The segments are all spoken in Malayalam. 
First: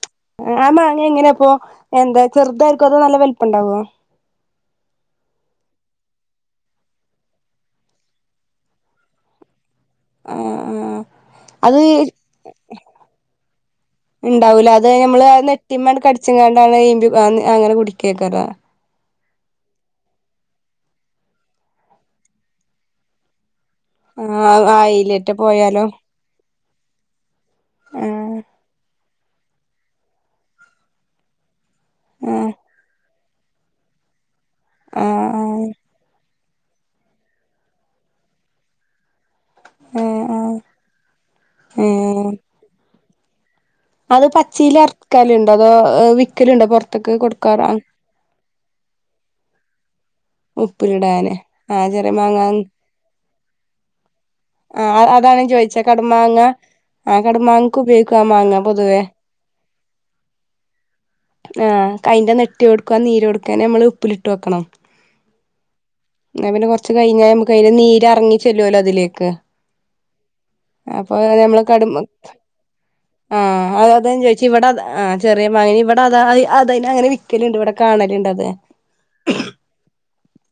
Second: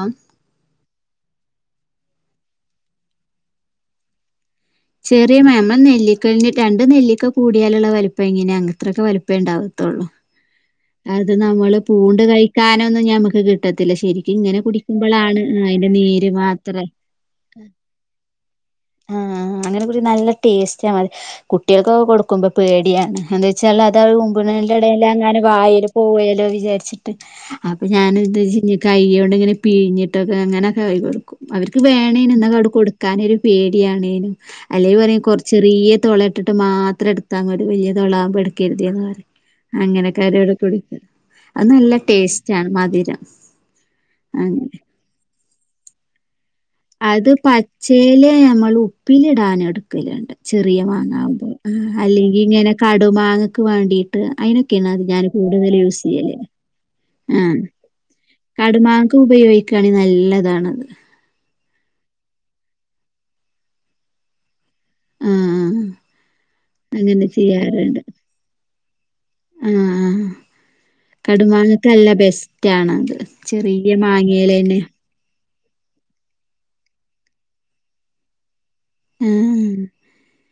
ആഹ് ഇങ്ങനെ ഇപ്പൊ എന്താ ചെറുതായിരിക്കോ അതോ നല്ല വലിപ്പം ഇണ്ടാവോ- ചെറിയ മാമം നെല്ലിക്ക തന്നെ രണ്ട് നെല്ലിക്ക കൂടിയാലുള്ള വലിപ്പം എങ്ങനെയാ അത്രയ്ക്ക വലിപ്പെ ഇണ്ടാവു- ത്തൊള്ളു ആ ആ അത് ഞമ്മള് പൂണ്ട് കൈയ്ക്കാനൊന്ന് ഞമക്ക് കിട്ടത്തില്ല ശെരിക്കും ഇങ്ങനെ ഇണ്ടാവൂല അത് നമ്മള് കൂടിക്കുമ്പളാൺ അയിന്റെ നെട്ടിമ്മേണ്ട് നീര് കടിച്ച്ങ്ങാണ്ടാണ് മാത്രം ഈമ്പി അങ്ങനെ കുടിക്കേക്കാരം ആ അങ്ങനെ കുടി നല്ല ടേസ്റ്റാണ് കുട്ടിയെൾകൊക്കെ കൊട്ക്കുമ്പോ പേടിയാണ് അത് ച്ചാൽ അത് അയ് ആ ഊമ്പ്ണെയിന്റെ എടെൽ ആയിലേറ്റെ എങ്ങാനും പോയാലോ വായേല് പോയാലോ വിചാര് ച്ചിട്ട് അപ്പ ആ ഞാൻ ഉദ്ദേശിച്ചു കൈയ്യൊണ്ട് ണ്ട് ഇങ്ങനെ പിഴ്ഞ്ഞിട്ടൊക്കെ ഇങ്ങനൊക്കെ ആക്കി കൊട്ക്കും അവര് ക്ക് ആ വേണേനും ഇന്നാങ്ങട്ട് കൊട്ക്കാനൊരു പേടിയാണെനും അല്ലെയ് ആ പറിം കൊർച്ച് ചെറിയ തോള ഇ ഇട്ട്‌ട്ട് മാത്രം ഇട്ത്താ മതി വല്യ തോള ആയുമ്പോ ഇട്ക്കര്‌തെന്ന് പറിം ആ ആ അങ്ങനെ ആ [unintelligible] അത് ഏ നല്ല ടേസ്റ്റാണ് മ ധ്‌രം അത് പച്ചീൽ അര്ക്കെൽ ഇണ്ടോ അതോ വിക്കെൽ ഇണ്ടോ പൊർത്തൊക്കെ കൊട്ക്കാർ അങ്ങ ൾ ഉപ്പില് ഇടാനെട് ക്കെൽ ഇണ്ട് ചെറിയ മാങ്ങ ഉപ്പിലിടാന് അവുമ്പോ ആ ചെറിയ മാങ്ങ അല്ലെങ്കി ഇങ്ങനെ കടു മാങ്ങ ക്ക് വാണ്ടിട്ട് അയി ആ അ അതാണ് ചോയിച്ചാ കടുമാങ്ങ ആ ആഹ് കടുമാങ്ങക്ക് ഉപയോയിക്കും ആ മാങ്ങാ പൊതുവേ കടുമാങ്ങക്ക് ഉപയോഗിക്കാണെങ്കി നല്ലതാണത്. ആ അയിൻ്റെ നെറ്റി ഓട് ക്കും ആ നീരൊട്ക്കനെ നമ്മൾ ഉപ്പിലിട്ട് വെക്കണം ആഹ് ന്നാ പിന്നെ കൊർച്ച് കെയ്ഞ്ഞാ അങ്ങനെ ഞമ്മക്ക് അയിന്റെ നീര് അറങ്ങി ചെല്ലൊലോ അതിലേക്ക് ആ അപ്പൊ നമ്മള് കടുമാക്ക് കടുമ്പ നല്ല ബെസ്റ്റാണ് അത് ആഹ് അത് ചെറിയ അതാ ഞാൻ ചോദിച്ചെ ഇവിടെ അത് മാങ്ങെലെന്നെ ആഹ് ചെറിയ മാങ്ങെൽ ഇവടെ അതാ അയ് അതെയ്ൻ അങ്ങനെ വിക്കെലിണ്ട് ഇവടെ കാണെൽ ഇണ്ട് അത് ഉം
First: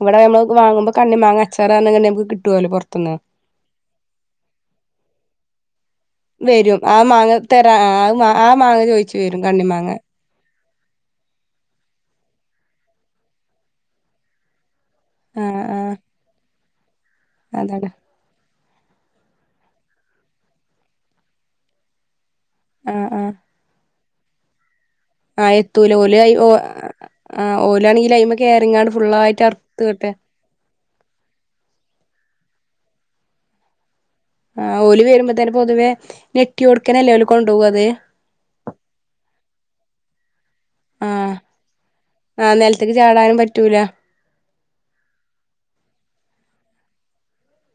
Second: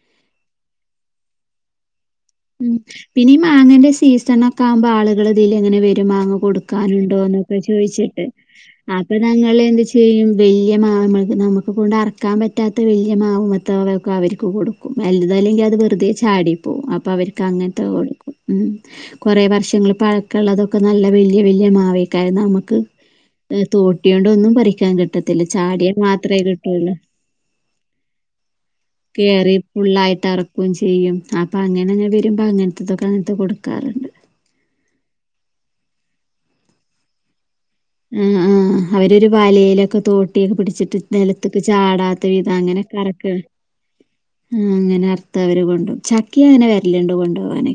ഇവടെ ഞമ്മൾ വാങ്ങുമ്പം കണ്ണി മാങ്ങ അച്ചാർ പർൺക്കാണ്ടെന്നെ വ് ഉം പിന്നെ ഈ മാങ്ങൻ്റെ സീസൺ ഒക്കെ ആവുമ്പോ ആളുകൾ ഇതിലെ ഇങ്ങനെ വെരും മാങ്ങ വരും കൊടുക്കാൻ ആ മാങ്ങ ഇണ്ടോന്നൊക്കെ തരാ ചോയിച്ച്ട്ട് ആഹ് ആ മാങ്ങ ചോയിച്ചു അപ്പ വരും ഞങ്ങൾ എന്ത് കണ്ണിമാങ്ങ ചെയ്യും വെയി വല്യ മാവാ ഞമ്മൾത് ഞമ്മക്ക് കൊണ്ട് അറക്കാൻ പറ്റാത്ത വല്യ മാവുമെത്തെ അവയൊക്കെ അവർക്ക് കൊടു വെൽത് അല്ലെങ്കി ആഹ് അത് ആഹ് വെറ്തെ ചാടി പോ പോവും അ പ്പ അവര്ക്ക് അങ്ങൻത്തെ അതാണ് കൊട്ക്കും ഉം കൊറേ വർഷങ്ങൾ പഴക്കമുള്ളതൊക്കെ നല്ല വലിയ വലിയ മാവേ [unintelligible] നമുക്ക് ആഹ് ആഹ് തോട്ട [unintelligible] എന്നും പറി കിട്ടത്തില്ല ആഹ് ചാടിയ എത്തൂല ഓല് മാത്രമേ ഓ കിട്ടുള്ളൂ ആഹ് ഓലാണെങ്കില് അയിമ്മെ കേറിങ്ങാണ്ട് ഫുള്ളായിട്ട് കേറി അറുത്ത് ഇങ്ങട്ട് ഫുള്ളായിട്ട് ഇറക്കയും ചെയ്യും ആ അങ്ങനെങ്ങനെ വരുമ്പോ അങ്ങനത്തതൊക്കെ അങ്ങനത്തെ കൊടുക്കാറുണ്ട് ആ ഓല് വരുമ്പോ തന്നെ പൊതുവെ നെട്ട്യോടുക്കനെല്ലേ ഓല് കൊ ആ ആ അവരരു വലയിലൊക്കെ തോട്ടിയൊക്കെ പിടിച്ചിട്ട് ആഹ് നിലത്തക്ക് ചാടാത്ത വിധം ആഹ് നെലത്ത്ക്ക് അങ്ങനൊക്കെ ഇറക്ക ചാടാനും പറ്റൂല ആഹ് ആ അങ്ങനെ അർത്ത് അവര് കൊണ്ടും ചക്കി അങ്ങനെ വ ഇല്ലാണ്ട് കൊണ്ട് പോകനെ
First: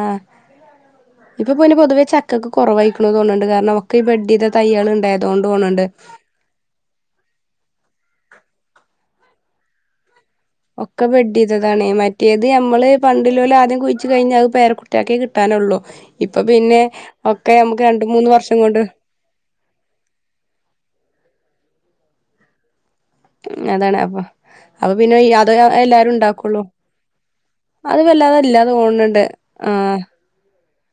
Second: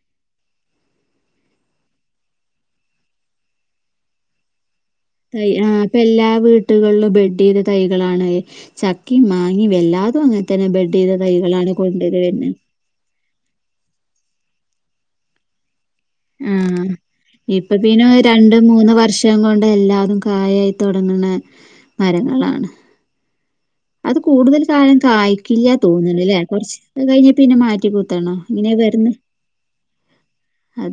ആഹ് ഇപ്പൊ പിന്നെ പൊതുവേ ചക്കക്കെ കൊറവായിക്കണന്ന് തോന്നുന്നുണ്ട് കാരണം ഒക്കെ ഈ ബഡ് തൈകള് തൈ ആ അപ്പൊ എല്ലാ വീട്ടുകളിലും ബെഡ് ചെയ്ത തൈകളാണ് ചക്കി മാ ഈ വല്ലാതൊ നെ ഒക്കെ ബഡെയ്തതാണേ. മറ്റേത് നമ്മള് പ ഇ ലൊ ലെ ആദ്യം കുഴച്ച് കഴിഞ്ഞാൽ അത് പേര കുട്ടിയാക്കെ കിട്ടാനുള്ളു ആ ഇപ്പൊ പിന്നെ മൂന്ന് രണ്ട് വർഷം കൊണ്ട് മൂന്ന് വർഷം കൊണ്ട് എല്ലാതും കായായിത്തൊടങ്ങണെ മരങ്ങളാണ് അതാണ് അത് അപ്പൊ കൂടുതൽ അപ്പൊ കാലം പിന്നെ അത് കായ്ക്കില്ല എല്ലാരും തോന്നണല്ലേ ഉണ്ടാക്കുള്ളൂ കുറച്ച് കഴിഞ്ഞാ പിന്നെ അത് മാറ്റികുത്തണം വല്ലാതെ ഇല്ലാ ഇങ്ങനെ വന്ന് അ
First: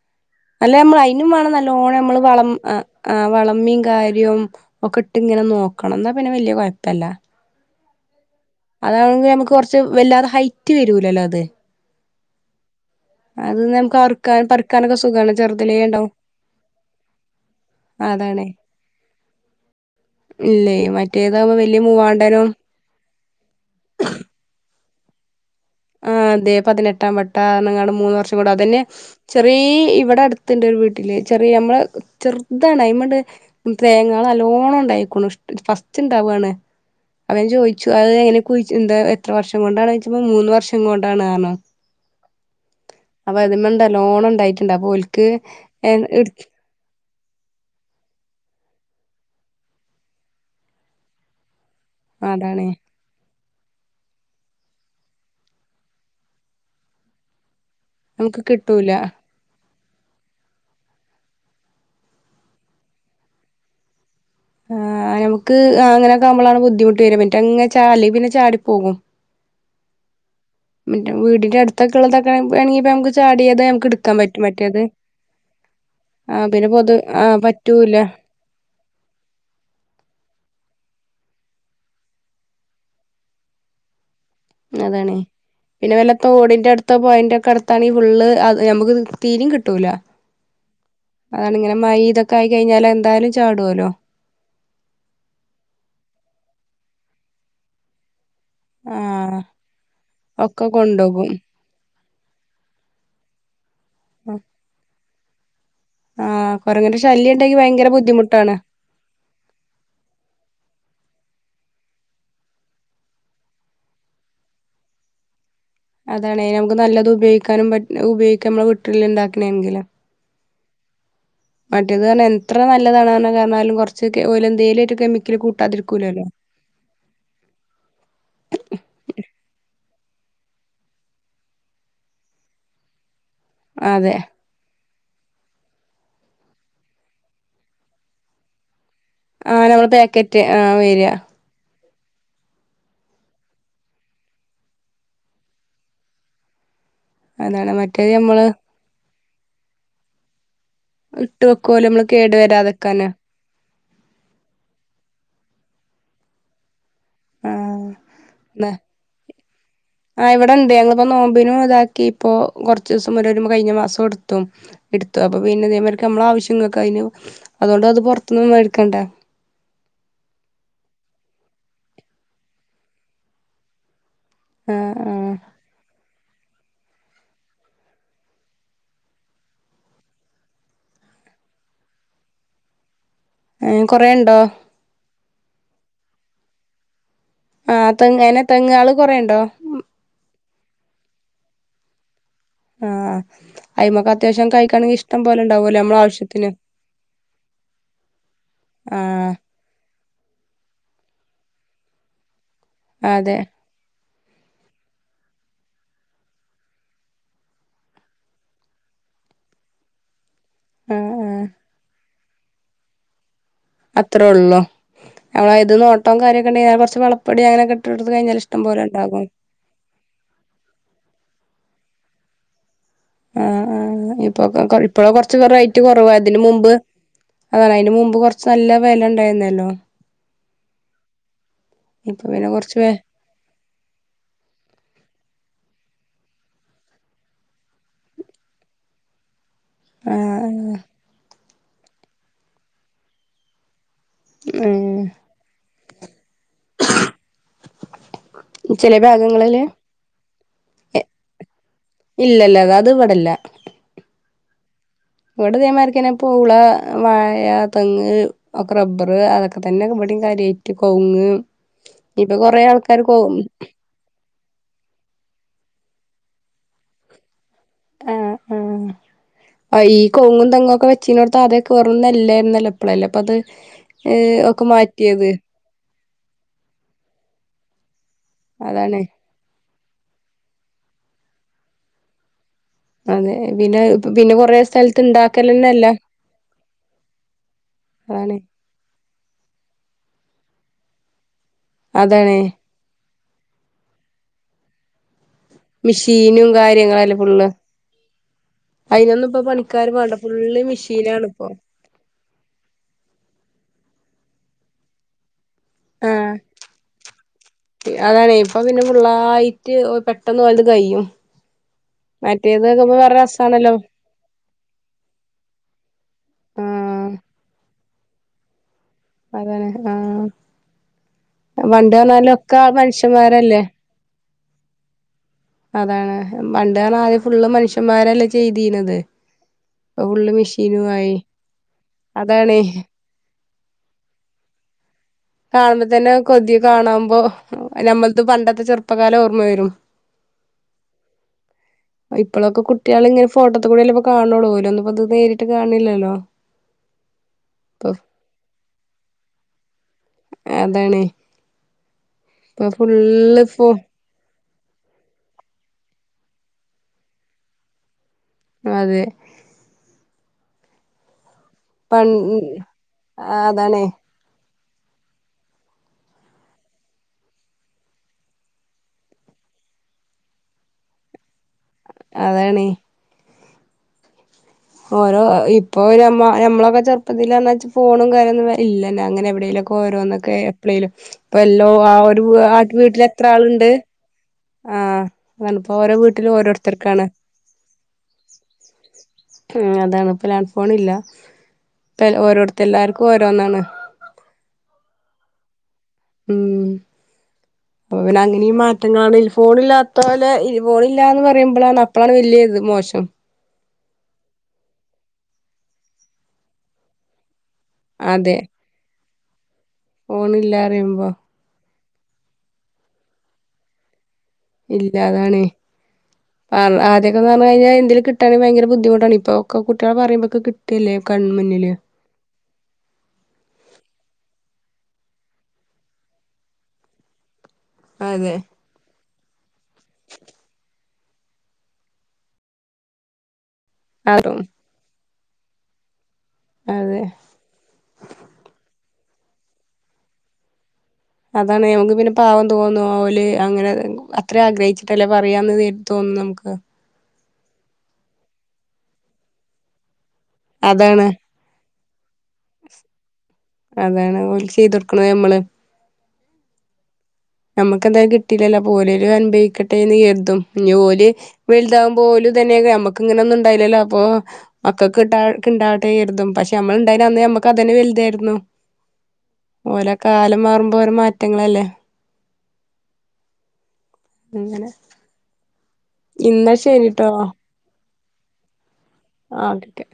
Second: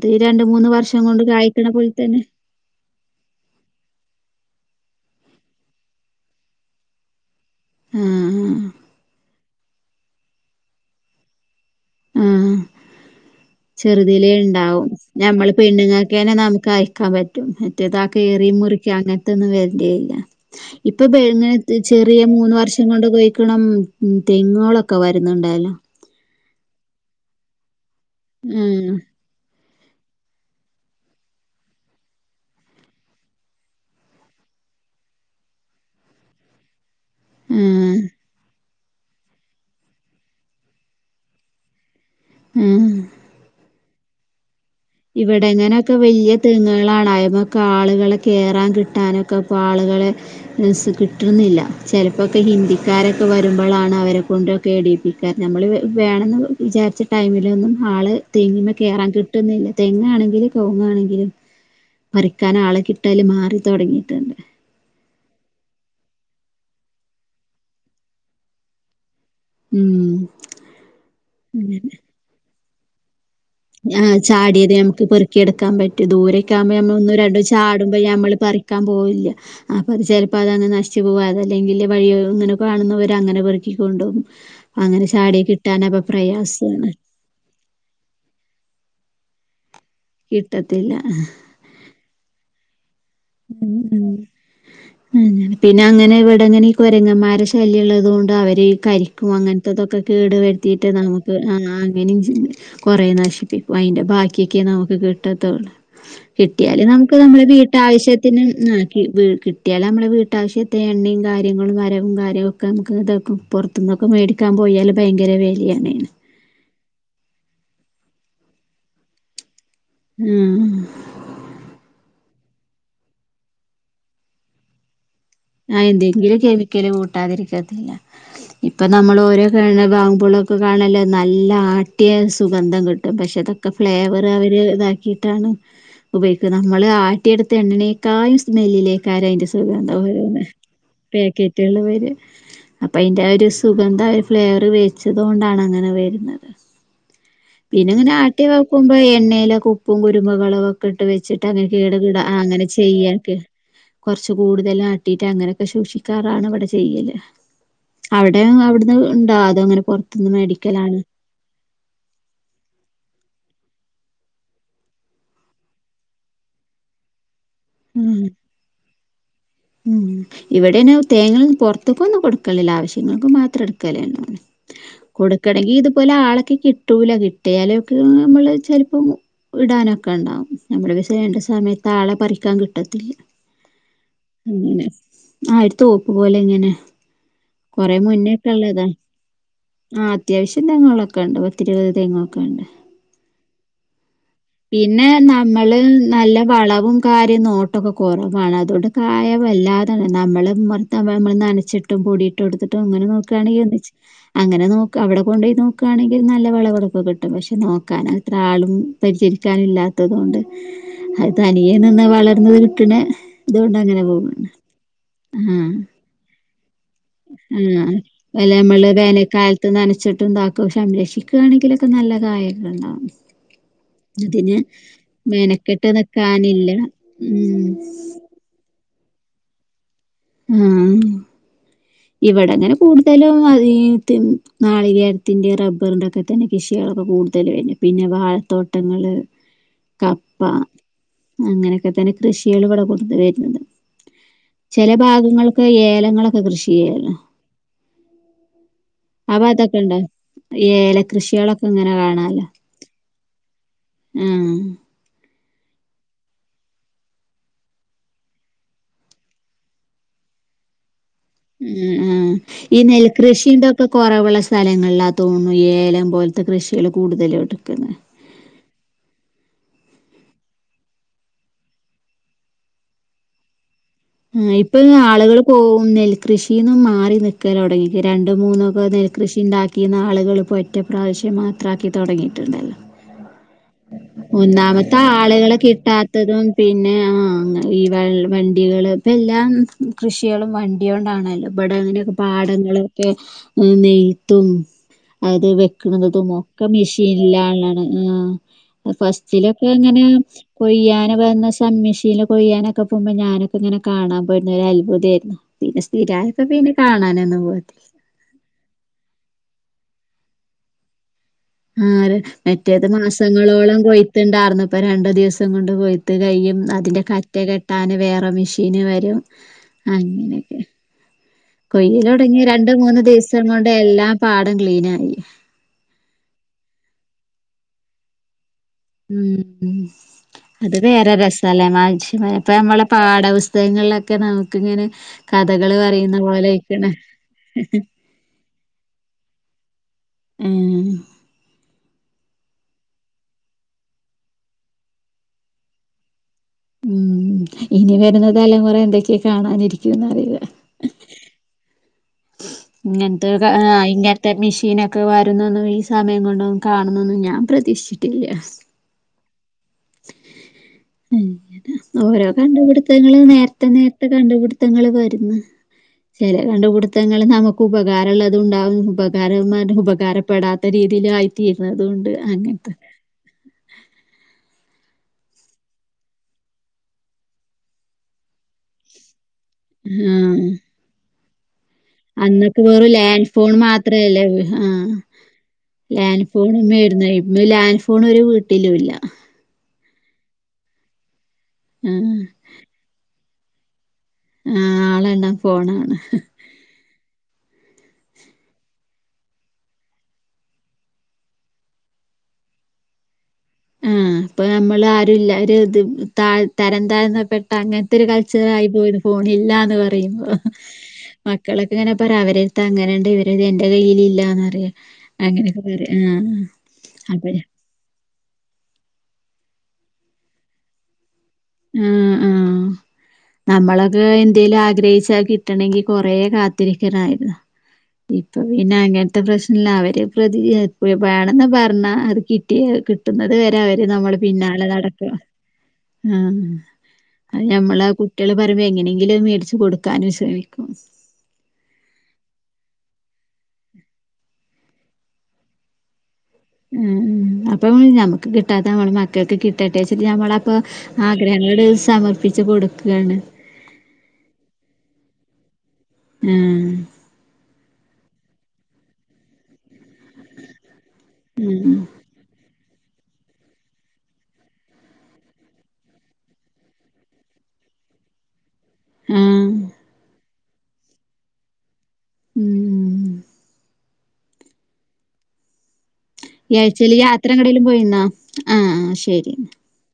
അല്ല നമ്മള് അതിനും വേണം നല്ലോണം നമ്മള് തന്നെ വളം ആ വളമ്മും കാര്യവും ഒക്കെ ഇട്ട് ഇങ്ങനെ നോക്കണം. എന്നാ പിന്നെ വല്യ കൊയപ്പ ഇല്ല. ആ അതാണെങ്കിൽ നമക്ക് കൊറ [unintelligible] വല്ലാതെ ഹൈറ്റ് വരൂലല്ലോ അത്. ആ അത് നമുക്ക് അറുക്കാൻ ചെറുതിലെണ്ടാവും പറിക്കാനൊക്കെ സുഖാണ് നമ്മള് ചെറുതിലേ ഉണ്ടാവും പെണ്ണുങ്ങൾക്ക് തന്നെ നമുക്ക് അയക്കാൻ പറ്റും മറ്റേതാക്ക് അതാണ് കറിയ മുറിക്ക അങ്ങനത്തെ ഒന്നും വരണ്ടില്ല ഇല്ലേ ഇപ്പൊ പെങ്ങ മറ്റേതാകുമ്പോ വലിയ ചെറിയ മൂവാണ്ടനും മൂന്ന് വർഷം കൊണ്ട് കായ്ഴക്കണ തെങ്ങുകളൊക്കെ ഒക്കെ വരുന്നുണ്ടല്ലോ. ആ അതെ പതിനെട്ടാം വട്ട എന്നങ്ങാണും മൂന്ന് വർഷം കൊണ്ട് അതന്നെ ഉം ചെറീ ഇവിടെ അടുത്തുണ്ട് ഒരു വീട്ടില്. ചെറിയ നമ്മളെ ചെറുതാണ്. അയ്മ്മേടെ തേങ്ങള് നല്ലോണം ഉണ്ടായിക്കോണു ഇഷ്ട ഫസ്റ്റ് ഇണ്ടാവാണ്. അവൻ ചോദിച്ചു ഉം അത് എങ്ങനെ കുഴിച്ചു എന്താ എത്ര വർഷം കൊണ്ടാണ് ചോയിച്ചപ്പോ മൂന്ന് വർഷം ങ്ങോട്ടാണ് ആണോ? അപ്പം അതിമ്മെ ഇണ്ടാ ലോണുണ്ടായിട്ട്- ഇവിടെ എങ്ങനക്ക് വെല്യ തേങ്ങുകള ളാ- ഇപ്പം കാള്‌കള് കേറാൻ കിട്ടാനൊക്കെ ഇപ്പ ആളുകളെ മിസ് കിട്ടുന്നില്ല- ചെലപ്പോ ക്കെ അതാണ് ഹിന്ദിക്കാര് ഒക്കെ വര് നമ്മളാണ് അവരേ കൊണ്ടൊക്കെ ഇടീപ്പിക്കാൻ നമ്മള് വേ വേണമെന്ന് വിചാരിച്ച ടൈമിലൊന്നും- ആള് നമുക്ക് തെങ്ങുമ്മേ കിട്ടൂല കേറാൻ കിട്ടുന്നില്ല തെങ്ങ് ആണെങ്കിലും കവുങ്ങ് ആണെങ്കിലും പറിക്കാൻ ആളെ കിട്ടല് മാറി തൊടങ്ങിയിട്ടുണ്ട് ആ ഞമ്മക്ക് അങ്ങനൊക്കെ ആവുമ്പോളാണ് ബുദ്ധിമുട്ട് വരിക മറ്റേ ഇങ്ങനെ ചാലി ഇങ്ങനെ ചാടി പോകും- ഉം പിന്നെ വീടിന്റെ അടുത്തൊക്കെ ഉള്ളതക്കെ- വേണെങ്കി നമുക്ക്- ചാടിയത് നമുക്ക് ആ എടുക്കാൻ പറ്റും ചാടിയതേ മറ്റേത് നമുക്ക് പെറുക്കിയെടുക്കാൻ പറ്റു ആഹ് പിന്നെ ദൂരെയൊക്കെയാവുമ്പോൾ പൊതു നമ്മള് ആഹ് ഇങ്ങനെ പറ്റൂല ചാടുമ്പോ നമ്മള് പറി- ക്കാൻ പോവില്ല അപ്പം അത് ചിലപ്പോ അത് അങ്ങ് നശിച്ചു പോകും അതല്ലെങ്കിൽ വഴീൽ ഇങ്ങനെ കാണുന്നവർ അങ്ങനെ പെറുക്കി കൊണ്ട്പോം- അതാണ് പിന്നെ വെല്ല തോടിന്റെ പ്രയാസാണ്. അടുത്തോ പൊയേന്റെ ഒക്കെ അടുത്ത് ആണെങ്കി ഫുള്ള് അത്- ഞമ്മക്ക് തീരേം കി ട്ടൂല കിട്ടത്തില്ല. അതാണ് ഇങ്ങനെ മൈ ഇതക്കെആയ്- കയിഞ്ഞാല്- ഉം ഉം ഉം പിന്നെ അങ്ങനെ ഇവിടിങ്ങനെ ഇവി കൊരങ്ങമ്മാര് ശല്യം ഉള്ളതുകൊ ണ്ട് അവര് ഈ കരിക്കും ആഹ് അങ്ങനത്തതൊക്കെ കേടു ഒക്കെ വരുത്തിയിട്ട് കൊണ്ടോകും നമുക്ക് ആ ഉം കൊറേ നശിപ്പി വൈയിന്റെ ബാക്കിയെക്കേ നമുക്ക് കി ട്ടത്തൊള്ള് ആഹ് കിട്ടിയാലും കൊരങ്ങന്റെ നമുക്ക് ശല്യം നമ്മുടെ ഇണ്ടെങ്കി ഭയങ്കര വീട്ടാവശ്യ ബുദ്ധിമുട്ടാണ് കിട്ടിയാല് നമ്മടെ വീട്ടാവശ്യ എണ്ണയും കാര്യങ്ങളും വരവും കാര്യവും ഒക്കെ നമുക്ക് പൊറത്തൂന്ന് ഒക്കെ മേടിക്കാൻ പോയാല് ഭയങ്കര വെ ലയാണ് ണെനും അതാണെ നമുക്ക് നല്ലത് ഉപയോഗിക്കാനും പറ്റ് ഉപയോഗിക്കാൻ നമ്മടെ വീട്ടിൽ ഉണ്ടാക്കണെ ആണെങ്കില് ഉം മറ്റേത് പറഞ്ഞാ എത്ര നല്ലതാണെന്നൊക്കെ പറഞ്ഞാലും കൊറച്ച് ഓയിൽ എന്തേലുമൊരു ഒരു കെമി ആ എന്തെങ്കിലും കെമിക്കല് കൂട്ടാതെ ഇരിക്കത്തില്ല ഇപ്പം നമ്മള് ഓരോ [unintelligible] [unintelligible] നല്ല ആട്ടിയ സുഗന്ധം കി ട്ടും പക്ഷെ അതൊക്കെ അതെ ഫ്ലേവറ് അവര് ഇതാ ഇതാണ് ഉപയോഗിക്യ നമ്മള് ആട്ടി എട്ത്ത എണ്ണനേക്കായ് സ്മെല്ലില്ലേ കാരാ അയ്‌ന്റെ സുഗന്ധം ഓരോ ആ വര്ആ ഫ്ളേവര് അപ്പെഅയ്ൻ്റെആരു സുഗന്ധാഫ്ളേവ്റ് വെച്ചതോണ്ടാണങ്ങനെ വരുന്നത് അതാണ് പിന്നെങ്ങനെ മറ്റേത് നമ്മള് ആട്ടിനോക്കുമ്പയെണ്ണേ- അയ്ലെ ഉപ്പും, കുരുമുളകും അടുപ്പി ഇട്ട് വെച്ചിട്ട് വെക്കോലോ അങ്ങ്കേട്കീട് നമ്മള് [unintelligible] ആ കേടു അങ്ങനെ വരാതെക്കാന് ചെയുക കൊറച്ചു കൂടുതല് ആണ് അങ്ങനൊക്കെ ഷൂഷികാറാണ് പടിപ്പിച്ചേ അവിടുന്ന് ഉണ്ടോ അതോ അങ്ങനെ ആ പുറത്തുന്ന് ഇവ്ടെണ്ട് മേടിക്കലാണ് ഞങ്ങ്ളിപ്പം നോമ്പിനുതാക്കീപ്പം കൊറച്ചുദിവസം ഒരു - കയിഞ്ഞമാസോടുത്തു അപ്പപ്പിന്നെ നമ്മടെ ആവശ്യങ്ങൾ കഴിഞ്ഞു അതോണ്ട് അത് പൊറത്തൂന്നൊന്ന് വെടിക്കേണ്ട ഇവിടേന് തേങ്ങ പൊറത്തെക്കൊന്നും കൊടുക്കക്കില്ല ആവശ്യങ്ങൾക്കു മാത്രെടുക്കലേന്നെ ആ കൊടുക്കണെങ്കിൽ ഇതുപോലാള്- കിട്ടൂല കിട്ടിയാലും ചെലപ്പം ഇടാനൊക്കേണ്ടാവും നമ്മള് പക്ഷെ സമയത്താളെ പറിക്കാൻ കിട്ടത്തില്ല ഏ കൊറേയുണ്ടോ? അങ്ങനെ ആ ഒരു തോക്കുപോലെയിങ്ങനെ ആ കൊറേ തെങ്ങ് അയിന് മുന്നേക്കെ ഒള്ള തെങ്ങാള് ഇതാണ് കൊറേ ഉണ്ടോ ആ അത്യാശ്യം തെങ്ങുകളൊക്കെയ്ണ്ട് ഇരുപത് തെങ്ങ് ആ അയിമക്ക് അത്യാവശ്യം കഴിക്കണെങ്കിൽ പിന്നെ ഇഷ്ടം പോലെ നമ്മള് ഉണ്ടാവൂലേ നമ്മളെ നല്ല ആവശ്യത്തിന് വളവും കാര്യനോട്ടോക്കെ കൊറവാണ് അതോണ്ട്- ആ വെല്ലാതെതന്നെ അമ്മ്ള് മൊത്തം നനച്ചിട്ടും പിടിയാ ഇട്ടോടുത്തിട്ട് ങ്ങനെ അതെ നോക്കാണെങ്കിന്നിച്ച് അങ്ങനെനോക്ക് അവിടെ കൊണ്ടോയി നോക്കാണെങ്കിൽ നല്ല വെളവ്ളൊക്കെക്കിട്ടും പഷേ നോക്കാനായിത്രാളും പരിചരിക്കാനില്ലാത്തതുകൊണ്ട് ആ ആ തനിയെ നീന്ന് വളർന്നു - ഇന്ന്ത് കിട്ടണെ ത് പിന്നെ ഇഞ്ഞനേ അത്രേ പോകും ഉള്ളൂ നമ്മള ആഹ്ആ ഇത് നോട്ടം കാര്യൊക്കെ ഉണ്ടെങ്കിൽ കുറച്ച് വളപ്പൊടി അങ്ങനൊക്കെ ഇട്ട് ആഹ് കൊടുത്ത് കഴിഞ്ഞാൽ ഇഷ്ടം പോലെ വെലേമ്മ്ള് ഉണ്ടാകും വേനേക്കാൽത് നനശ്ശിട്ട്താക്കു സംരക്ഷക്ക്ആണെങ്കി നല്ല- കായൊക്കെണ്ടാവും ആ ആ ഇപ്പൊക്കെ കൊഴ് ഇപ്പഴാ കൊറച്ച് റേറ്റ് മെനക്കെട്ട് കൊറവ് അതിന് മുമ്പ് നിക്കാനില്ല ഉം അതതയിനു മുമ്പ് കൊറച്ച് നല്ല വെയ്ല്ണ്ടായ്ന്നല്ലോ ആഹ് ഇപ്പൊ പിന്നെ ഇവിടങ്ങനെ കുറച്ച് വെ കൂട്തലും അതീ തിൻ നാളികേരത്തിൻ്റെയാ റബ്ബറിൻ്റെക്കെത്തന്നെ കൃഷി കളൊക്കെ കൂടുതല് തന്യേ പിന്നെ വാഴത്തോട്ടങ്ങള് ആ കപ്പ അങ്ങനെ ഇപ്പത്തന്നെ ക്യഷികളിവടെ കൂടുതലാ [unintelligible] ചെല ഉം ഭാഗങ്ങൾക്ക് ഏല ഇങ്ങളൊക്കെ കൃഷി ചെലെ അപ്പൊ ഭാഗങ്ങളില് അതൊക്കെ ഉണ്ടോ ഏല കൃഷിയെളൊക് ഇല്ലല്ല അത് ഇവിടെല്ല ഉം ഇവിടെ ഇതേ മാരിക്കന്നെ പൂള വാഴ തെങ്ങ് ഒക്കെ റബ്ബർ അതൊക്കെ തന്നെ ഇവിടെം കാര്യയിട്ട് കവ്ങ്ങ് ഉം ഉം ഇ നെൽ കൃഷി ഇതൊക്കെ കൊറവ്ള്ള സ്ഥലങ്ങളിലാ തോന്ന്ണ് ഏലം പോൽ- ത്തെ കൃഷികള് കൂടുതലും അട്ക്ക് ആ ആ ഈ കൊവുങ്ങും തെങ്ങും ഒക്കെ വച്ചീന്നോട്ത്ത് ആദ്യക്കെ വെറും നെല്ലായ്ര്ന്നല്ലോ ഇപ്പളല്ലേ പ്പത് ഉം ഇപ്പൊ ആളുകൾ പോവും നെൽ കൃഷിന്ന് മാറി നിക്കലൊടങ്ങി രണ്ട് മൂന്ന് അതാണ് പതി കൃഷി ണ്ടാ ഈ നാളുകള് പൊറ്റ പ്രാവശ്യം മാത്രാക്കി തൊടങ്ങി അന്ന് പിന്നെ പിന്നെ കുറെ ഒന്നാമത്തെ സ്ഥലത്ത് ആളുകളെ ണ്ടാക്കലന്നല്ല കിട്ടാത്തതും പിന്നെ ആ അങ്ങ് ഈ വാ വണ്ടികള് ഇപ്പെല്ലം കൃഷ്യളും വണ്ടിയൊണ്ടാണല്ലോ വിടങ്ങനൊക്കെ അതാണ് പാടങ്ങള് [unintelligible] ഉം നെയ്ത്തും അത് വെക്കണതും മിഷീനും ഒക്കെ കാര്യങ്ങളല്ലേ മെഷീലാ ഫുള്ള് ലാണ് ആ അയിനൊന്നും ഇപ്പോ ഫസ്റ്റിലോക്കെ പണിക്കാര് അങ്ങനെ വേണ്ട ഫുള്ള് കൊയ്യാനും മെഷീനാണ് ഇപ്പോ വന്ന സമ്മഷീൻ കൊയ്യാനൊക്കെ പോകുമ്പോ ഞാ [unintelligible] ഇങ്ങനെ കാണാൻ പറ്റുന്നെ ഒരൽബുദ്ദേരുന്നു പിന്നെ സ്ഥിരായപ്പോ പിന്നെ കാണാനൊന്നും പോകത്തില്ല റ്റ് പെട്ടെന്ന് ഓലത് കയിയും ആര് മറ്റേത് രസാണല്ലോ മാസങ്ങളോളം കൊയത്ത്‌ ണ്ടാർന്ന് ഇപ്പൊ രണ്ട് ദിവസം കൊണ്ട് കൊയ്ത്ത് കയിയും അതിൻ്റെ ആഹ് കറ്റ കെ ട്ടാന് വേറെ മെഷീൻ വെ രും അതാണ് ആഹ് അങ്ങനെ ഒക്കെ പണ്ട് കൊയ്യല് പറഞ്ഞാല് തൊടങ്ങി ഒക്കെ രണ്ട് മൂന്ന് ദിവസം മനുഷ്യന്മാരല്ലേ കൊണ്ട് എല്ലാം പാടം ക്ലീനായി അതാണ് പണ്ട് [unintelligible] ഫുള്ള് മനുഷ്യന്മാരല്ലേ ചെയ് ഉം ഉം അത് മെഷീനു വേറെ ആയി രസാലെ മാന്ഷമാര് ഇപ്പൊ അതാണ് ഞമ്മളെ പാഠപു തകങ്ങളൊക്കെ നമുക്കിങ്ങനെ കഥകള് കാണുമ്പത്തന്നെ പറയുന്ന കൊതി പോലെയിക്കണ്. കാണമ്പോ ഞമ്മൽത്ത്‌ പണ്ടത്തെ ചെറുപ്പകാലം ഓർമ്മ വേരും ഉം ഇപ്പളൊക്കെ കുട്ടികള് ഇങ്ങ ഫോട്ടോത്ത് കൂടി അല്ലേ ഇപ്പൊ കാണുന്നുള്ളൂ ഓലൊന്നും ഇപ്പോ ഇത് നേരിട്ട് കാൺണില്ലോ ഉം ഇനി വരുന്നതലമോറ എന്തൊക്കെ കാണാൻ ഇരിക്കു ഏതാണ് പ്പോ ഫുള്ള് ഫോ ത്തെ മിഷീനൊക്കെ വരുന്നൂന്നും ഈ സമയം കൊണ്ട് കാണുന്നൊന്നും ഞാൻ പ്രതിക്ഷിച് ട്ടില്ല. അതെ അങ്ങനെ പൺ ഓരോ കണ്ടുപിടുത്തങ്ങൾ ആഹ് നേരത്തെ അതാണേ നേരത്തെ കണ്ട്പിടി ത്തങ്ങള് വര്ന്ന്. ചേലെ കണ്ട്പ്ട്ത്തങ്ങൾ നമുക്ക് ഉപകാരള്ളതുണ്ടാകും ഉപകാരം പറഞ്ഞ് ഉപകാരപെടാത്തരീതിയിൽ ആയി ത്തീരുന്നതൂണ്ട്. അതാണേ അങ്ങനെത്തെ ഓരോ ഇപ്പൊ ഞമ്മ ഞമ്മളൊക്ക ചെറുപ്പത്തില് അർഞ്ഞാ ച്ച് ഫോണും കാര്യന്നും ഇല്ലന്നെ അങ്ങനെവി ടേലൊക്കെ ഓരോന്നൊക്കെ ആഹ് എപ്പളേലും. ഇപ്പൽ ല്ലോ ആ ഒരു വ് ആ അന്നൊക്കെ വീട്ടിൽ എത്രാള് ണ്ട് ആ ലാൻ ഓരോരുത്തർക്കാണ് ഫോൺമ്മേര്ന്ന് ഇന്ന് ലാൻ ഫോൺ ഒരു വീട്ടിലൂല്ല.. ഇപ്പ ലാൻറ് ഫോണ്ല്ല. ഇപ്പ ൽ ഓരോട്ത്ത് എല്ലാർക്കും ഓ രോന്നാണ്. ആഹ് ആളെണ്ണം ഫോൺ ആണ്. ഉം ഇപ്പ പിന്നങ്ങനിം മാറ്റങ്ങളാണേല് ഫോണില്ലാത്തോലെ ഈ ഫോണില്ലാന്ന് പറയുമ്പളാണ് അപ്പളാണ് വെല്യേ മോശം. ആ പ്പോ നമ്മൾ ആരുല്ലാ ഒരിത് ത്താ തരംതാഴ്ന്ന പേ അങ്ങൻത്തൊരു അതെ കൾച്ചറായിപോയി ണ്. ഫോണില്ലാ ന്ന് പറയുമ്പോ ഫോണില്ലാ പറയുമ്പോ മക്കൾ ഇങ്ങനെ പറ അവരെട്ത്ത് അങ്ങനെണ്ട് ഇവരെ ത് എന്റെ കയ്യിലില്ല ഇല്ലതാണെ ആഹ് ആ ആദ്യക്കേ അതെ പർഞ്ഞ ഞാ എന്തെലും കി ട്ടനെ ഭയങ്കര ബുദ്ധിമുട്ടാണ് ഇപ്പൊ ഒക്കെ കുട്ട്യള് പറീ ബൊക്കെ കിട്ടല്ലേ കൺമുന്നില് ആ ആ നമ്മളക്കാ എന്തേലും ആ ഒരൈസാ കിട്ടണങ്കി കൊറേ കാത്തിരിക്കാണായിരുന്നു. ഇപ്പ അതെ പിന്നങ്ങൻ ത്ത പ്രശ് എല്ലാവരും പ്രതീ അ പുത്യേ വേണന്ന് പർഞ്ഞ അത് കിട്ടിയേ കിട്ടുന്നത് വ രെ അവര് നമ്മളെ അതും പിന്നാലെ നടക്ക ഉം അതെ അഅ് ഞമ്മളാ കുട്ട്യേള് പറയുമ്പോ എങ്ങനെ [unintelligible] മേടിച്ചു കൊടുക്കാനും ശ്രമിക്കും അതാണ് ഞമ്മക്ക് പിന്നെ പാവം തോന്നും ഓല് അങ്ങനെ അത്രേ ആഗ്രഹിച്ചിട്ടല്ലേ പറയാന്ന് [unintelligible] തോന്നും നമ്മക്ക് ആ ഉം അപ്പം ഞമ്മക്ക് കിട്ടാത്തത് ഞമ്മളെ മക്കൾക്ക് കിട്ടട്ടെ ഞമ്മൾ അപ്പം അതാണ് ആഗ്രഹങ്ങൾ സമർ അതാണ് ഓൽ ചെയ്ത് ക്കണം ഞമ്മൾ ഉം ഞമ്മൾക്ക് എന്തായാലും കിട്ടിലല്ലോ ഓലേലും അനുഭവിക്കട്ടെ കരുതും ഞ്ഞു ഓള് ഉം വലുതാവുമ്പോ ഓൽ തന്നെ ഞമ്മക്ക് ഇങ്ങനെ ഒന്നും ഇണ്ടായില്ലല്ലോ അപ്പോ മക്കൾക്ക് ഉണ്ടാവട്ടെ കരുതും പക്ഷെ ഞമ്മൾ ഇണ്ടായിനെ അന്ന് അതന്നെ വലുതായിരുന്നു ആഹ് ഓലെ ആ കാലം മാറുമ്പോ ഓരോ മാറ്റങ്ങൾ അല്ലെ ഉം അങ്ങനെ ഇന്നാ ഈ ആഴ്ച്ചയിൽ ശരിട്ടോ യാത്ര എങ്ങോട്ടേലും പോയിരുന്നോ ആ ആ ആ ഓക്കേ